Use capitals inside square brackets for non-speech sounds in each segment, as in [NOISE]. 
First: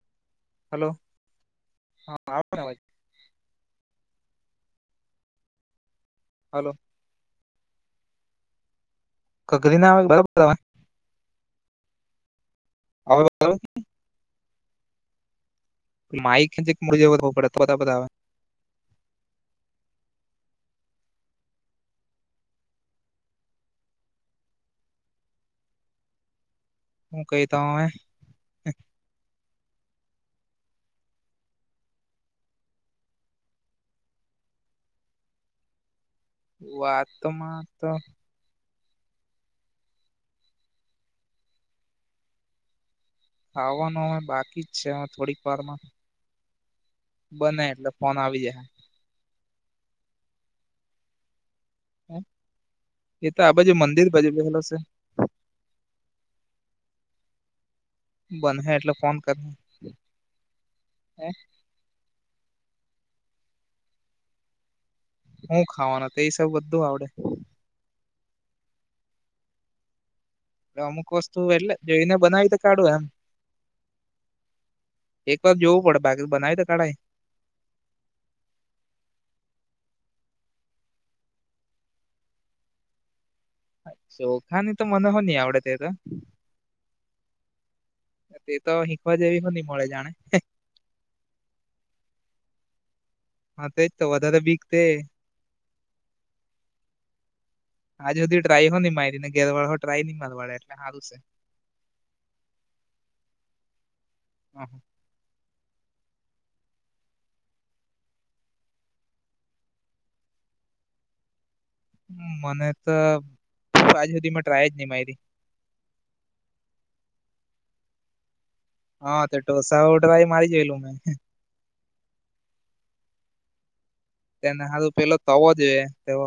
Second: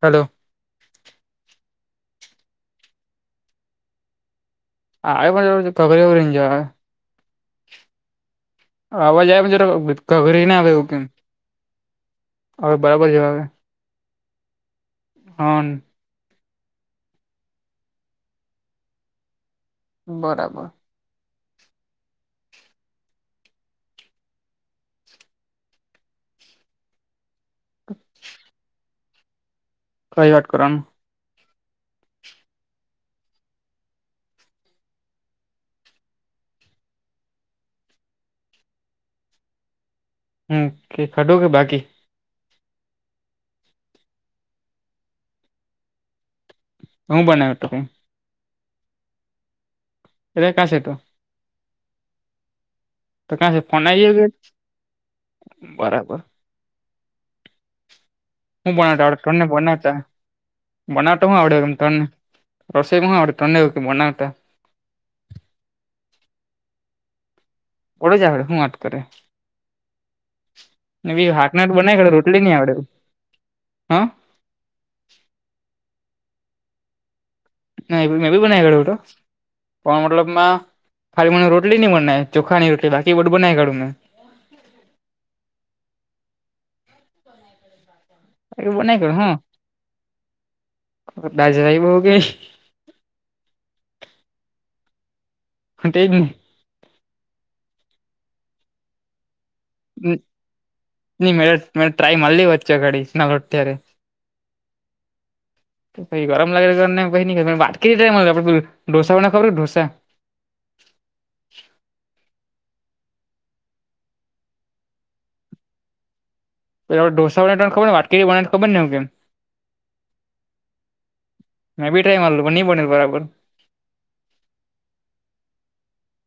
Hello hello હા આવૅ છે ને અવાજ હલો [UNINTELLIGIBLE] અવાજ કકરી ના આવેજ આવે બરાબર કવરેજ માં આવે એવું કેમ હવે બરાબર જેવા હ આવે હા [UNINTELLIGIBLE] બરાબર હું કહીતા કઈ વાત કરવાની વાત તોમાં તો હ ખાધું કે બાકી ખાવાનું હવે બાકી જ છે થોડીક વારમાં હું બનાવ્યો બને તો એટલે ફોન આવી જાય રખાશે એ તો હ એ તો કા આ છે બાજુ ફોન મંદિર આવી ગયો કે બાજુ બેહેલો છે બરાબર બને હું એટલે બનાવતા ફોન આવડ કર તને બનાવતા બનાવતો શું આવડ્યો તને રસોઇ હુ આવડે તને બનાવતા હું ખાવાનો તે હિસાબે બધું આવડે ઓડજડ હું આટકે અમુક વસ્તુ હાથ ના એટલે બનાવી કાઢે જોઈને રોટલી બનાવી નહી તો આવડે કાઢો એમ હા એક વાર જ જોવું પડે બાકી બનાવી તો કઢાય ના મેં બી બનાવી કાઢુ તો પણ મતલબમાં ખાલી મને રોટલી ની બનાય ચોખાની રોટલી બાકી બધું બનાય કાઢુ મે ચોખાની તો મને હો ની આવડે તે તો તે તો બનાવી કાઢું હિંખવા જેવી હો મળે જાણે દાજરાઈ વો ગઈ હ એ તો વધારે બીકતે હ તે જ ની આજ સુદી ટ્રાઈ હો ની મારીને ગેરવાળ હો ન મે મે ટ્રાય મારેલી વચ્ચે ઘડી અત્યારે અ હ ગરમ લાગે વાત કરી ઢોસાને ખબર ઢોસા મને તો આજુ સુધી મે ટ્રાય જ નહી મારી પેલા ઢોસાવાળા નીખબર વાત કે વણ ખબરને હા તો ઢોસા ઉઢવાય મારી જયેલું મેં મેં બી ટ્રાય મારેલું પણ ની બનેલુ બરાબર એને હારું પેલો તવો જવ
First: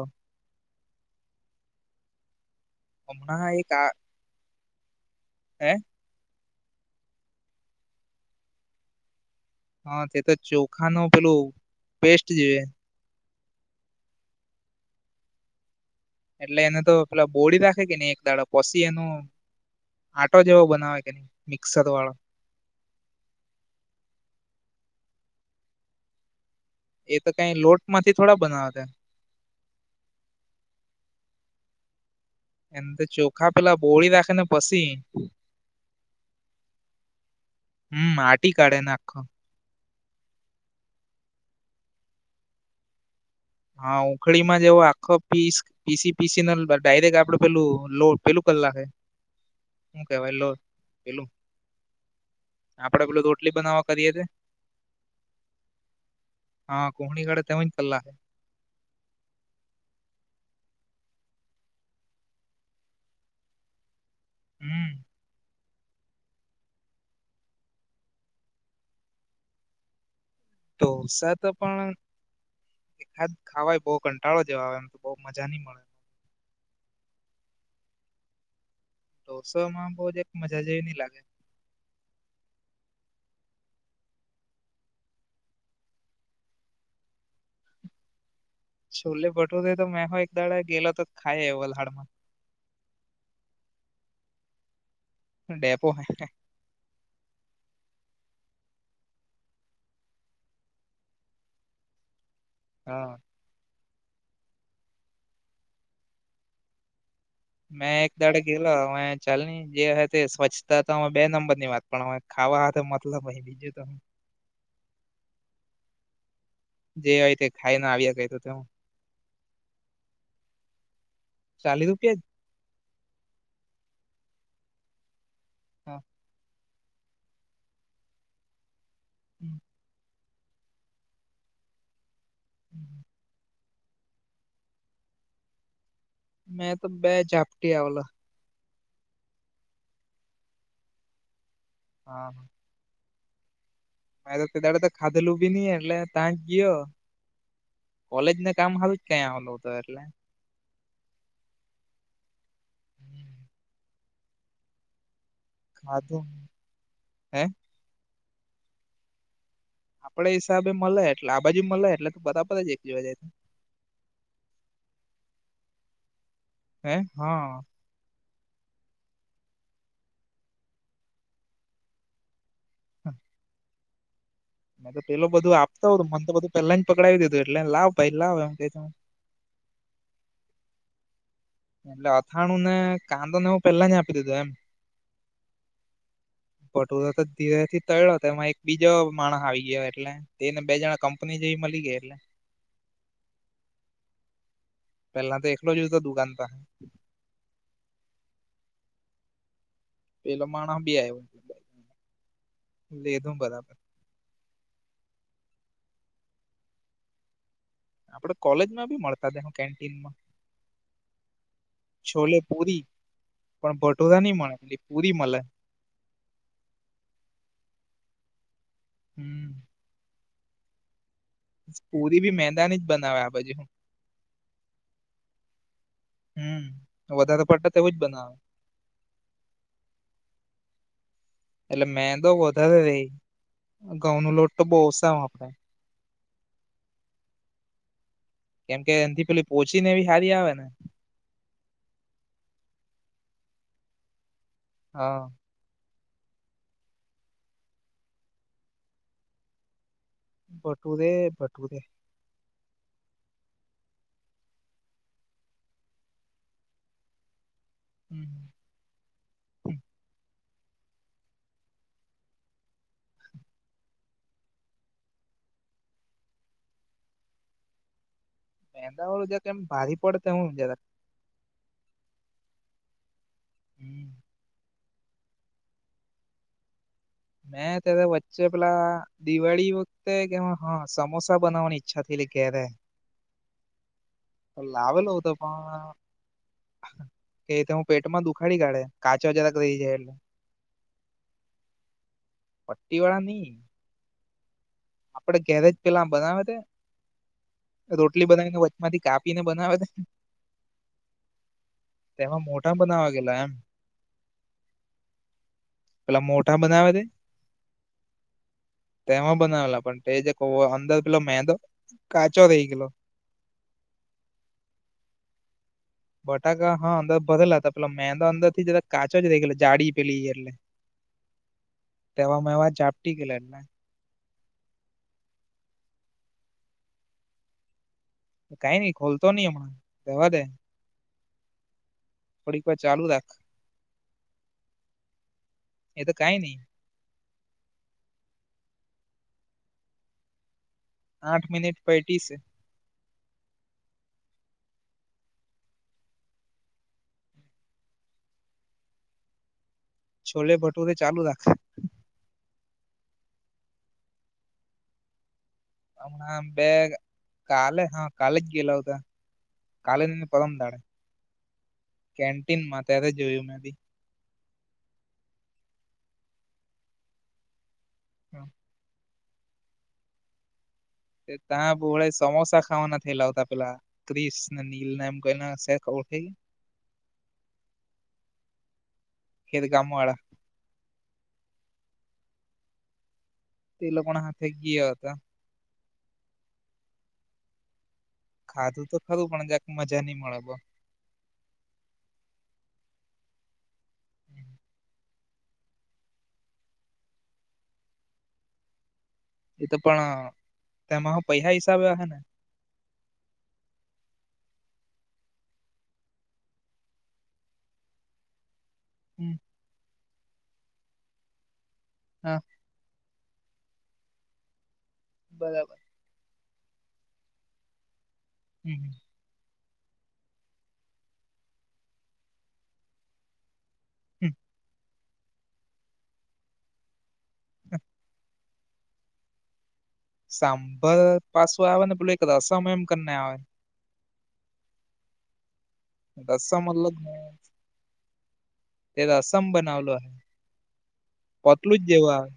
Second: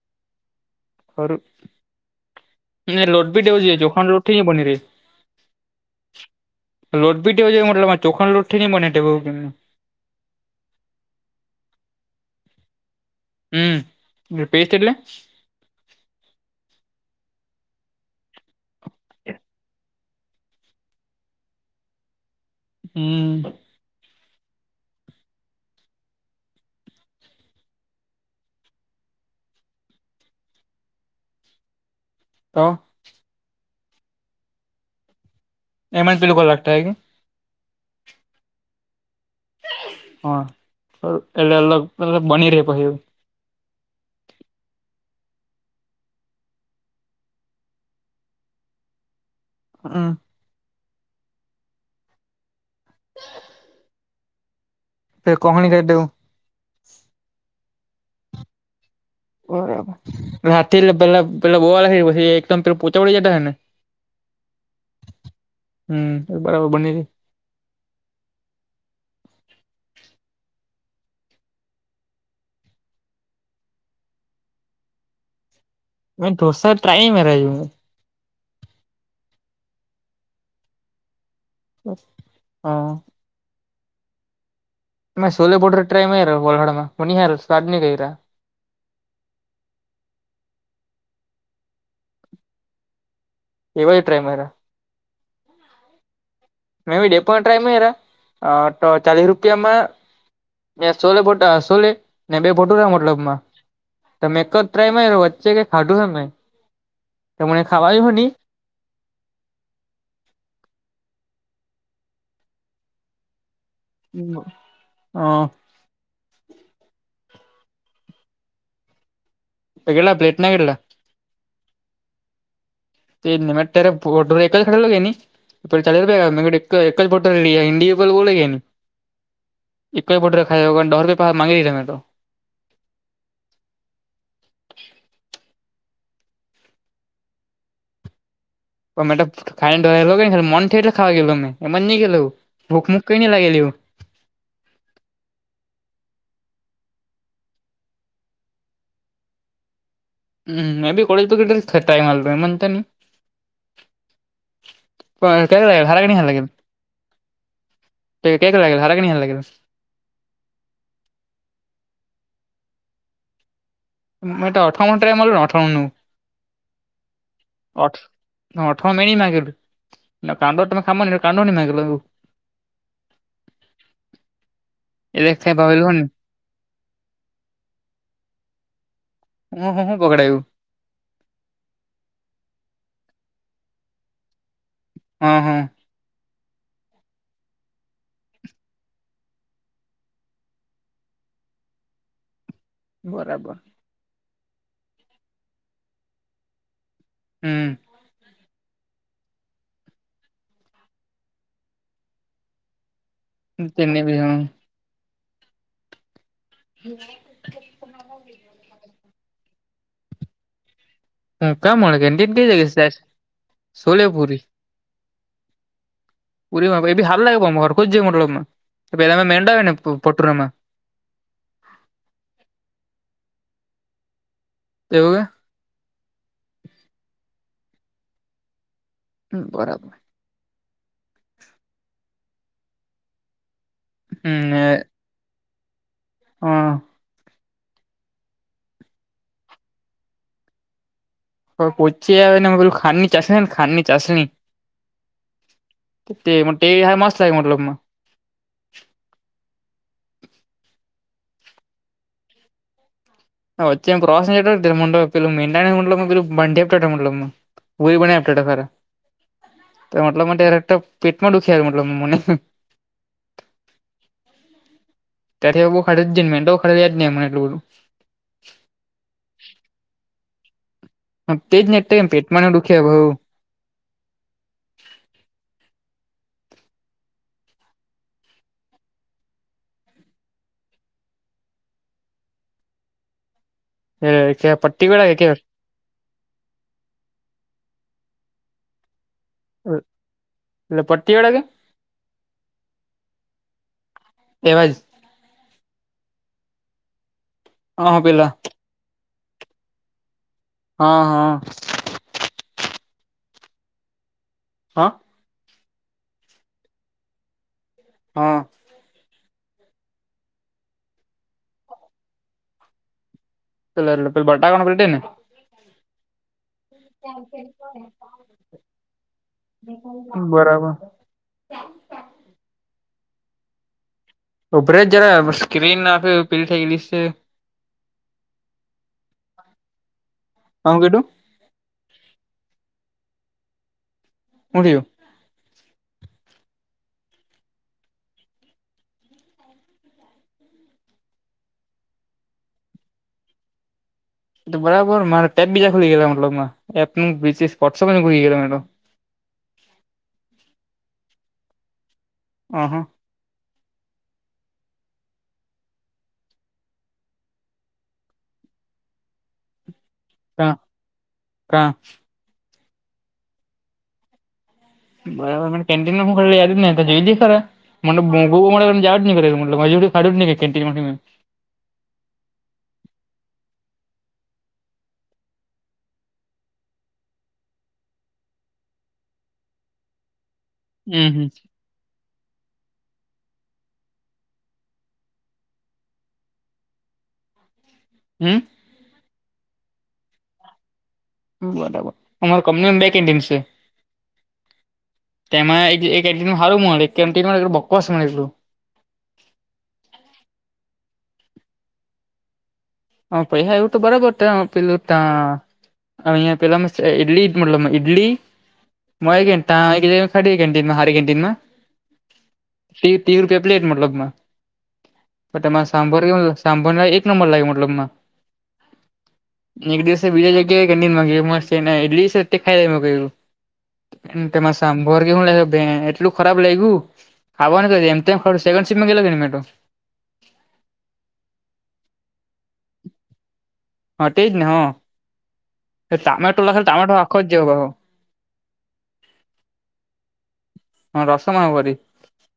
ખરું લોટ બી હમણાં દવું છે જોખાણ લોટ ન બની ર હ લોટ બી તેવો જોયે મતલબમાં ચોખણ લોટથી ની બને તેવો કેમ હા તે તો ચોખા નું પેલું પેસ્ટ જે હમ પેસ્ટ એટલે એટલે એને તો પેલા બોળી નાખે કે ની એક દાડા પછી એનું આટો જેવો બનાવે કે ની મિક્સર વાળો હમ એ તો કઈ લોટ માંથી થોડા બનાવે ત તો એને ચોખા પેલા બોળી રાખે ને પછી એમ જ પેલું [UNINTELLIGIBLE] હમ માટી કાઢે ને આખો હા એટલે અલગ અલગ બની રેહ પહી હા ઉખડીમાં જેવો આખો પીસ પીસી પીસીને ડાયરેક્ટ આપડે પેલું લો પેલું કરી લાખે હું હમ કેવાય લો પેલું આપડે પેલું રોટલી બનાવા કરીએ તે એ કહણી કરી દવું હા કોહણી કડે તેવુજ પેલા બરાબર એટલે પેલા [UNINTELLIGIBLE] પોંચા વડી જતા હને હમ હમ એ બરાબર બની તો સાપે પણ એ ખાદ ખાવાય બો કંટાળો જવા આવે એમ તો બો મજા ની મળે મે દોસા ટ્રાય મારાયવુ ઢોસોમાં બો જક મજા જેવી ની લાગે હા મે સોલે બોડર ટ્રાય [UNINTELLIGIBLE] સ્વાદ ની કઈરા છોલે બટર તો મેહો એકદાડા ગેલો તો ખાય [UNINTELLIGIBLE] એવા ટ્રાય મારા ડેપો હે મે ડેપો મા ટ્રાય ની માયરા અ ચાલીસ રૂપિયામાં મેં સોલે પોટા સોલે ને બે [UNINTELLIGIBLE] હા મતલબમાં તો મેં એક જ ટ્રાય વચ્ચે કે ખાધું છે મેં એક દાડે ગેલો હવે ચાલની જે ઓહે તે સ્વચ્છતા તા બે નંબર ની વાત પણ હવે ખાવા હાથે મતલબ બીજુ તો હું ઉમાં હા જે હોય તે ખાઈને આવ્યા કયરુ તો તો કેટલા પ્લેટના કેટલા ચાલિસ રૂપિયાજ [UNINTELLIGIBLE] તો એક જ હા બોટલ લિયા [UNINTELLIGIBLE] બોલે કે ની હમ એકજ બોડર ખાયા દહ રૂપિયા માંગી લીધા મેં તો હમ મેં તો બે ઝાપટી આવેલા તો મેતો હા [UNINTELLIGIBLE] મેં તો કેદાડે તો ખાધેલું બી ની એટલે તાજ ગીયો કોલેજને કામ હારૂ જ ક્યા આવેલો હતો એટલે હમ મે બી ખાધું હે [UNINTELLIGIBLE] [UNINTELLIGIBLE] આપડે હિસાબે મળે એટલે આ બાજુ મળે એટલે તો બધા પર જ એક જવા જાય એ એ તો અઠમણ ટ્રેમ મારલ અઠ મણનું. હે હા. ઠ અઠરો મે માગ. ના કાંદ તમે ખામ નની એ કાંદ નની માાગીલો તું. હા. મેં તો પેલો એટલે કઈ બધું ભાવેલું આપતો હોું મને તો બધ પેલા જ પકડાવીું એટલે લાવ ભાઈ લાવ એમ કે. હ હ હ બગઘડું. એટલે અથાણું ને કાંદો ને હું પેલા ની આપી દીધું એમ હા હા. પટુરો તો ધીરે થી તળ્યો એમાં એક બીજો માણસ આવી ગયો એટલે. તેને બે જણા કંપની જેવી મળી ગયા એટલે. બરાબર. પહેલા તો દખલો લો જ તો દુગંધ ત હ. હમ. પેલો માણસ બી આવ્યો. એદ [INAUDIBLE] તેને બ હ [INAUDIBLE] હા [INAUDIBLE] આપડે કોલેજમાં ભી મળતા હતા હું કેન્ટીનમાં. ક્યાં મળે કેન્ટીન છોલે કઈ જગ્યાએ છે પુરી સાહેબ પણ છોલે ભટોરા પૂરી નહી મળે એટલે પુરી મળે. ઉ એ હાલ લાગેર ખજ જ એ હમ મં ને પટરમાં. પુરી ભી મેદાની જ બનાવે આ બાજુ. તેવું કે. હમ વધારે પડતા તેવું જ બનાવે. હમ બરાબર. એટલે મેદો વધારે રહી ઘઉં ન લોટ તો બહુ ઓસા આપડે. હઅ. કેમ કે એથી પેલી પોહચી ને એવી હારી આવે ને. હ પચી આવે બલું ખાનની ચા ને ખાન ચાશની. હા. તે મતલબ તે હાય મસ્તય મલ. ભટુરે ભટુરે. હચ એમ પ્રોસાસહ છેં પલ મંડાનેમ પલ બંડીપમલમ. વહી બનેયા હમ આપણેટ ખ. મતલબ ત્યારેક પેટમાં દુખ્યા મતલબ મમને. ત્યારે એ બહ ખર જ ને તો ખ જ નહી એટલ બધું. મેંદાવાળું જ કેમ ભારે પડ ત હું જરા. તેજ એમ પેટમાંને દુખ્યા ભઉ. હમ. મે તો એ વચે પલા દિવાળી વખતે કે હા સમોસા બનાવવાની ઈચ્છા થઈ એટલે ઘેરે. કે પટ્ટી લાવેલો વાળા કે તો પણ કે તે હું પેટ માં દુખાડી કાઢે. કાચો જરા ક રહી જાય એટલે પટ્ટી વાળા કે પટી વાળ ની. એવાજ. આપડે ઘેરેજ પેલા બનાવે તે હા રોટલી પેલા બનાવીને માંથી કાપીને બનાવે તે. હા હા તેમાં મોટા બનાવવા ગેલા એમ હા પેલા મોટા બનાવે દે. હા. તેમાં બનાવેલા પણ તે જે કહો અંદર પેલો મેંદો કાચો રહી ગયેલો પ પ બટા કણકીે ને [INAUDIBLE] બટાકા હા અંદર ભરેલા હતા પેલા મેંદા અંદર થી જરાક કાચો જ રઈ ગેલો જાડી પેલી બરાબર. તેવા મેવા જાપટી ગેલા ના. ઉપરે જરા સ્ક્રીન ને આપે પીલી થઈ ગી છે. કઈ નઈ ખોલતો નહી રેવા દે. આવ કિધુ. થોડીક વાર ચાલુ રાખ. હું થિયુ. એ તો કઈ નહી. આઠ મિનિટ પૈટી સે. બરાબર મારા ટેપ બીજા ખુલી ગેયા મતલબ મા એપ વોસઅપ ન ખૂલી ગયા તો. છોલે ભટુરે ચાલુ રાખા. આહા. હમણા બેગ કાલે હા કાલે જ ગીલ હોતા કાલે. કા પરમ દાડે કા કેન્ટીનમાં ત્યારે જોયું મે ભી. બરાબર મને કેન્ટીનને ખે યાદ નહી તો જોઈ દે ખરા મને [INAUDIBLE] મળેને જ જ ન ખે ખાદુ નહિ કેન્ટિન માથી મે. ત્યાં ભોળ સમોસા ખાવાના થઈલા હોતા પેલા તિસ નીલ ના એમ કોના શેર થ ગયા. એ તો ગામ વાળા. હમ હમ. તે લોકો હાથે ગીયા હતા. હમ. ખાધું તો ખરું પણ મજાક મજા નહી મળે. બરાબર અમારો કંપની બેકન્ડિમ છે. તેમાં એક એક નુ હારું મળે કેન્ટિન વારા બકવાસ મળે એટલું એ તો પણ તેમાં હ પૈસા હિસાબે હ ને. હ પૈસાાઈ ઉટું બરાબતા પીલ ઉટ અ પેલા ઇડલીમાં ઇડલી. મોળ હમ ગેન્ટા ખડી [INAUDIBLE] ગેટનુંમાં હર ગેન્ટનુંમાં હા. તી તી રૂપિયા પ્લેટ મતલબમાંમાં કે તમા બરાબર સાંભાર કે સાંભર એક નંબર લાગે. ઓલમાં હમ [INAUDIBLE] એક દિવસે બીજા જગ્યાએ [INAUDIBLE] ક ફેમસ છે ને એટતે ખાઈ લ કું હમ. તેમાં સાંભોર શું લ એટલું ખરાબ લઈ ગું ખાવા ને ક એમમ ખ સેન્ડ સપમાં ગ કે ન મેટો [INAUDIBLE] સાંભર પાછું આવે ને પેલું એક રસમ એમ કરીને આવે. હા તેજને હ. એ ટમેટો લખા રસમ તો અલગ ટમેટો ને આખો જવ ક હો તે તો રસમ બનાવલો હ. હ રસ મા વરી. પોતલું જ જેવું આવે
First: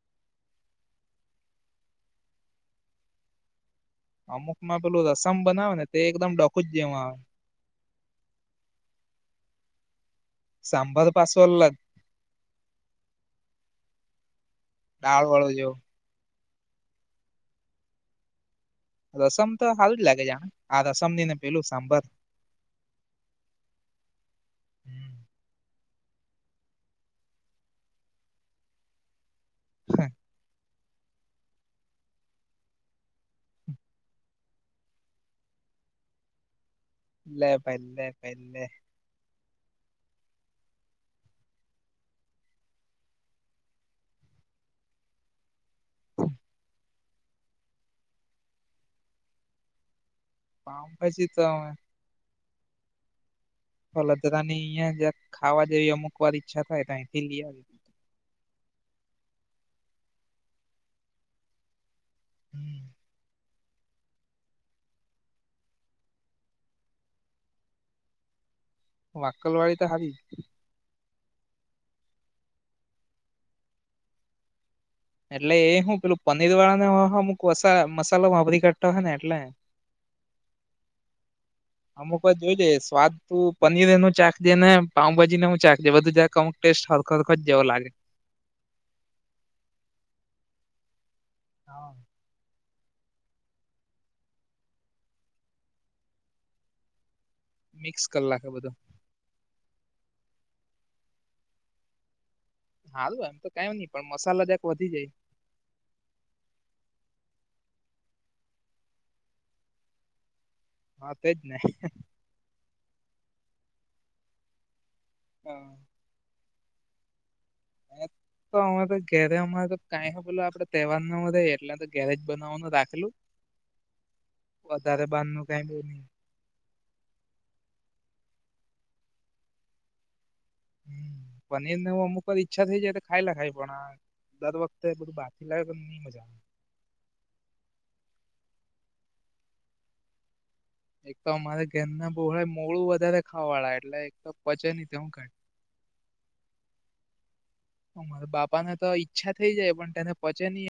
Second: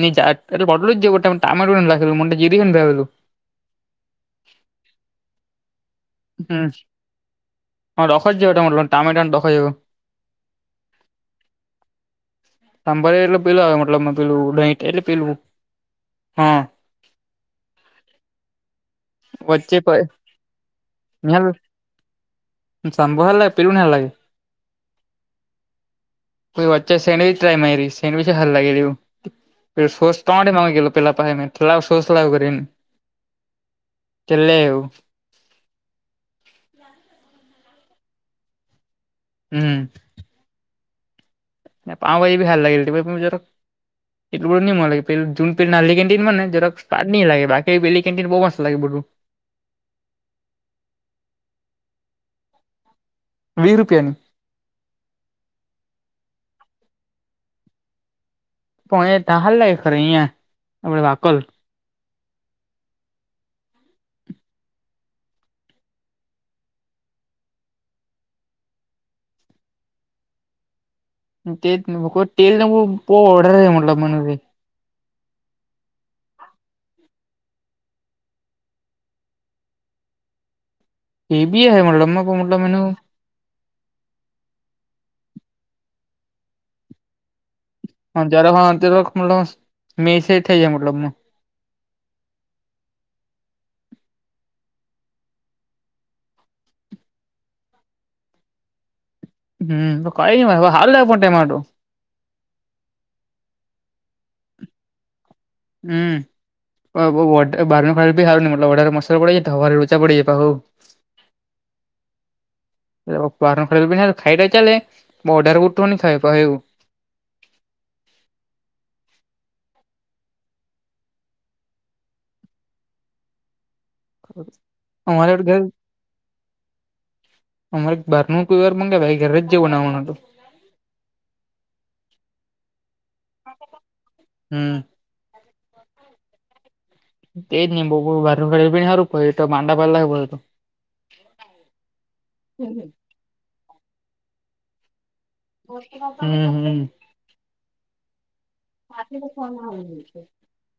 બટલું જ ટમેટું ને લખેલું મોટા જીરીને લખેલું. અમુક માં પેલું રસમ બનાવે ને તે એકદમ ડખું જ જેમાં આવે. હ રખ જ એ ટમેટ [INAUDIBLE] રખ જો સાંભાર પાસો અલગ. સાંભરે એટલે પીલું આવે મતલબ પેલું દહીંઠ એટલે દાળ પીલું વાળો જેવો હા. રસમ તો વચ્ચે હાલું જ લાગે આ આ રસમ ની ને પેલું સાંભર. સાંભળ લે પેલું ના લઈ હમ. કોઈ વચ્ચે સેન્ડવીચ ટ્રાય મારી સેન્ડવીચ જ હારું લાગ્યું પેલુ સોસ [UNINTELLIGIBLE] પેલા પાહે મેં લાવ સોસ કરીને છેલ્લે એવું. [INAUDIBLE] લે ભાઈ લે કઈ રીતે. હમ્મ. ને પાઉ ભાઈ એ [UNINTELLIGIBLE] તો એટલું બધું નહી મળે પહેલું દૂર પેલુ નળી કેન્ટીન મને જક્ટ સ્વાદની લાગે બાકી પેલી કેન્ટીન બહુ મસ્ત લાગે બધું. પાવભાજી તો વીસ હ રૂપિયાની લધાની અહં જ ખાવા જેવી અમુક વાર ઈચ્છા થાય ત્યાંથી લઈ આવ્યા. પણ એ [UNINTELLIGIBLE] લાગ ખરે અહિયાં આપડે વાકલ [UNINTELLIGIBLE] વકલવાડી તો હારી. [UNINTELLIGIBLE] એટલે એ હું પેલું પનીર વાળા ને અમુક વ મસાલો વાપરી કાઢતા હોય ને એટલે. એવી હોય અમુક વાર જોઈ લઈએ સ્વાદ તું પનીર એનું ચાક દે ને પાઉભાજીને હું ચાક દે બધું જાક અમક ટેસ્ટ હરખર જ જેવો લાગે. હા જરાક હા [UNINTELLIGIBLE] મતલબ મે સે થઈ જાય મતલબ માં. હા. મિક્સ કર લાખે બધા. હમ્મ તો કઈ ને હાલ [UNINTELLIGIBLE] હારું એમ તો કઈ નહી પણ મસાલે જરાક વધી જાય. હમ્મ. વા બો વરડે બારના મસાલા બી હારુ ની મતલબ વધારે મસાલો પડી જાય તો હવારે લોચા પડી જાય પહૂ હા તે જ ને. [UNINTELLIGIBLE] ખાય લે ચાલે બો વધારે ઉઠું ખાય પર એવું. એ તો અમે તો ઘેરે અમારે તો કઈ બોલ આપડે તહેવાર ન રે એટલે તો ઘેરેજ બનાવવાનું રાખેલું. વધારે બહાર અમારે નું ઘર કઈ બી અમારે બાર નું કોઈ વાર મંગાવે ભાઈ ઘરે જવો નાવાનું હતું. હમ્મ પનીરને અમુક વાત ઈચ્છા થઈ જાય તો ખાઈલા ખાય પણ આ દર હમ વખતે બધું બાકી [UNINTELLIGIBLE] ની મજા તેજને કોઈ કોઈક વાર [UNINTELLIGIBLE] કોઈ તો માંદા પડેલા આવું હોય તો. એક તો અમારે ઘરના બોળા મોડું વધારે ખાવા વાળા એટલે એક તો પચે નહીં તે હું કંઈ. હમ્મ હમ્મ. મારા બાપા ને તો ઈચ્છા થઈ જાય પણ તેને પચે નહી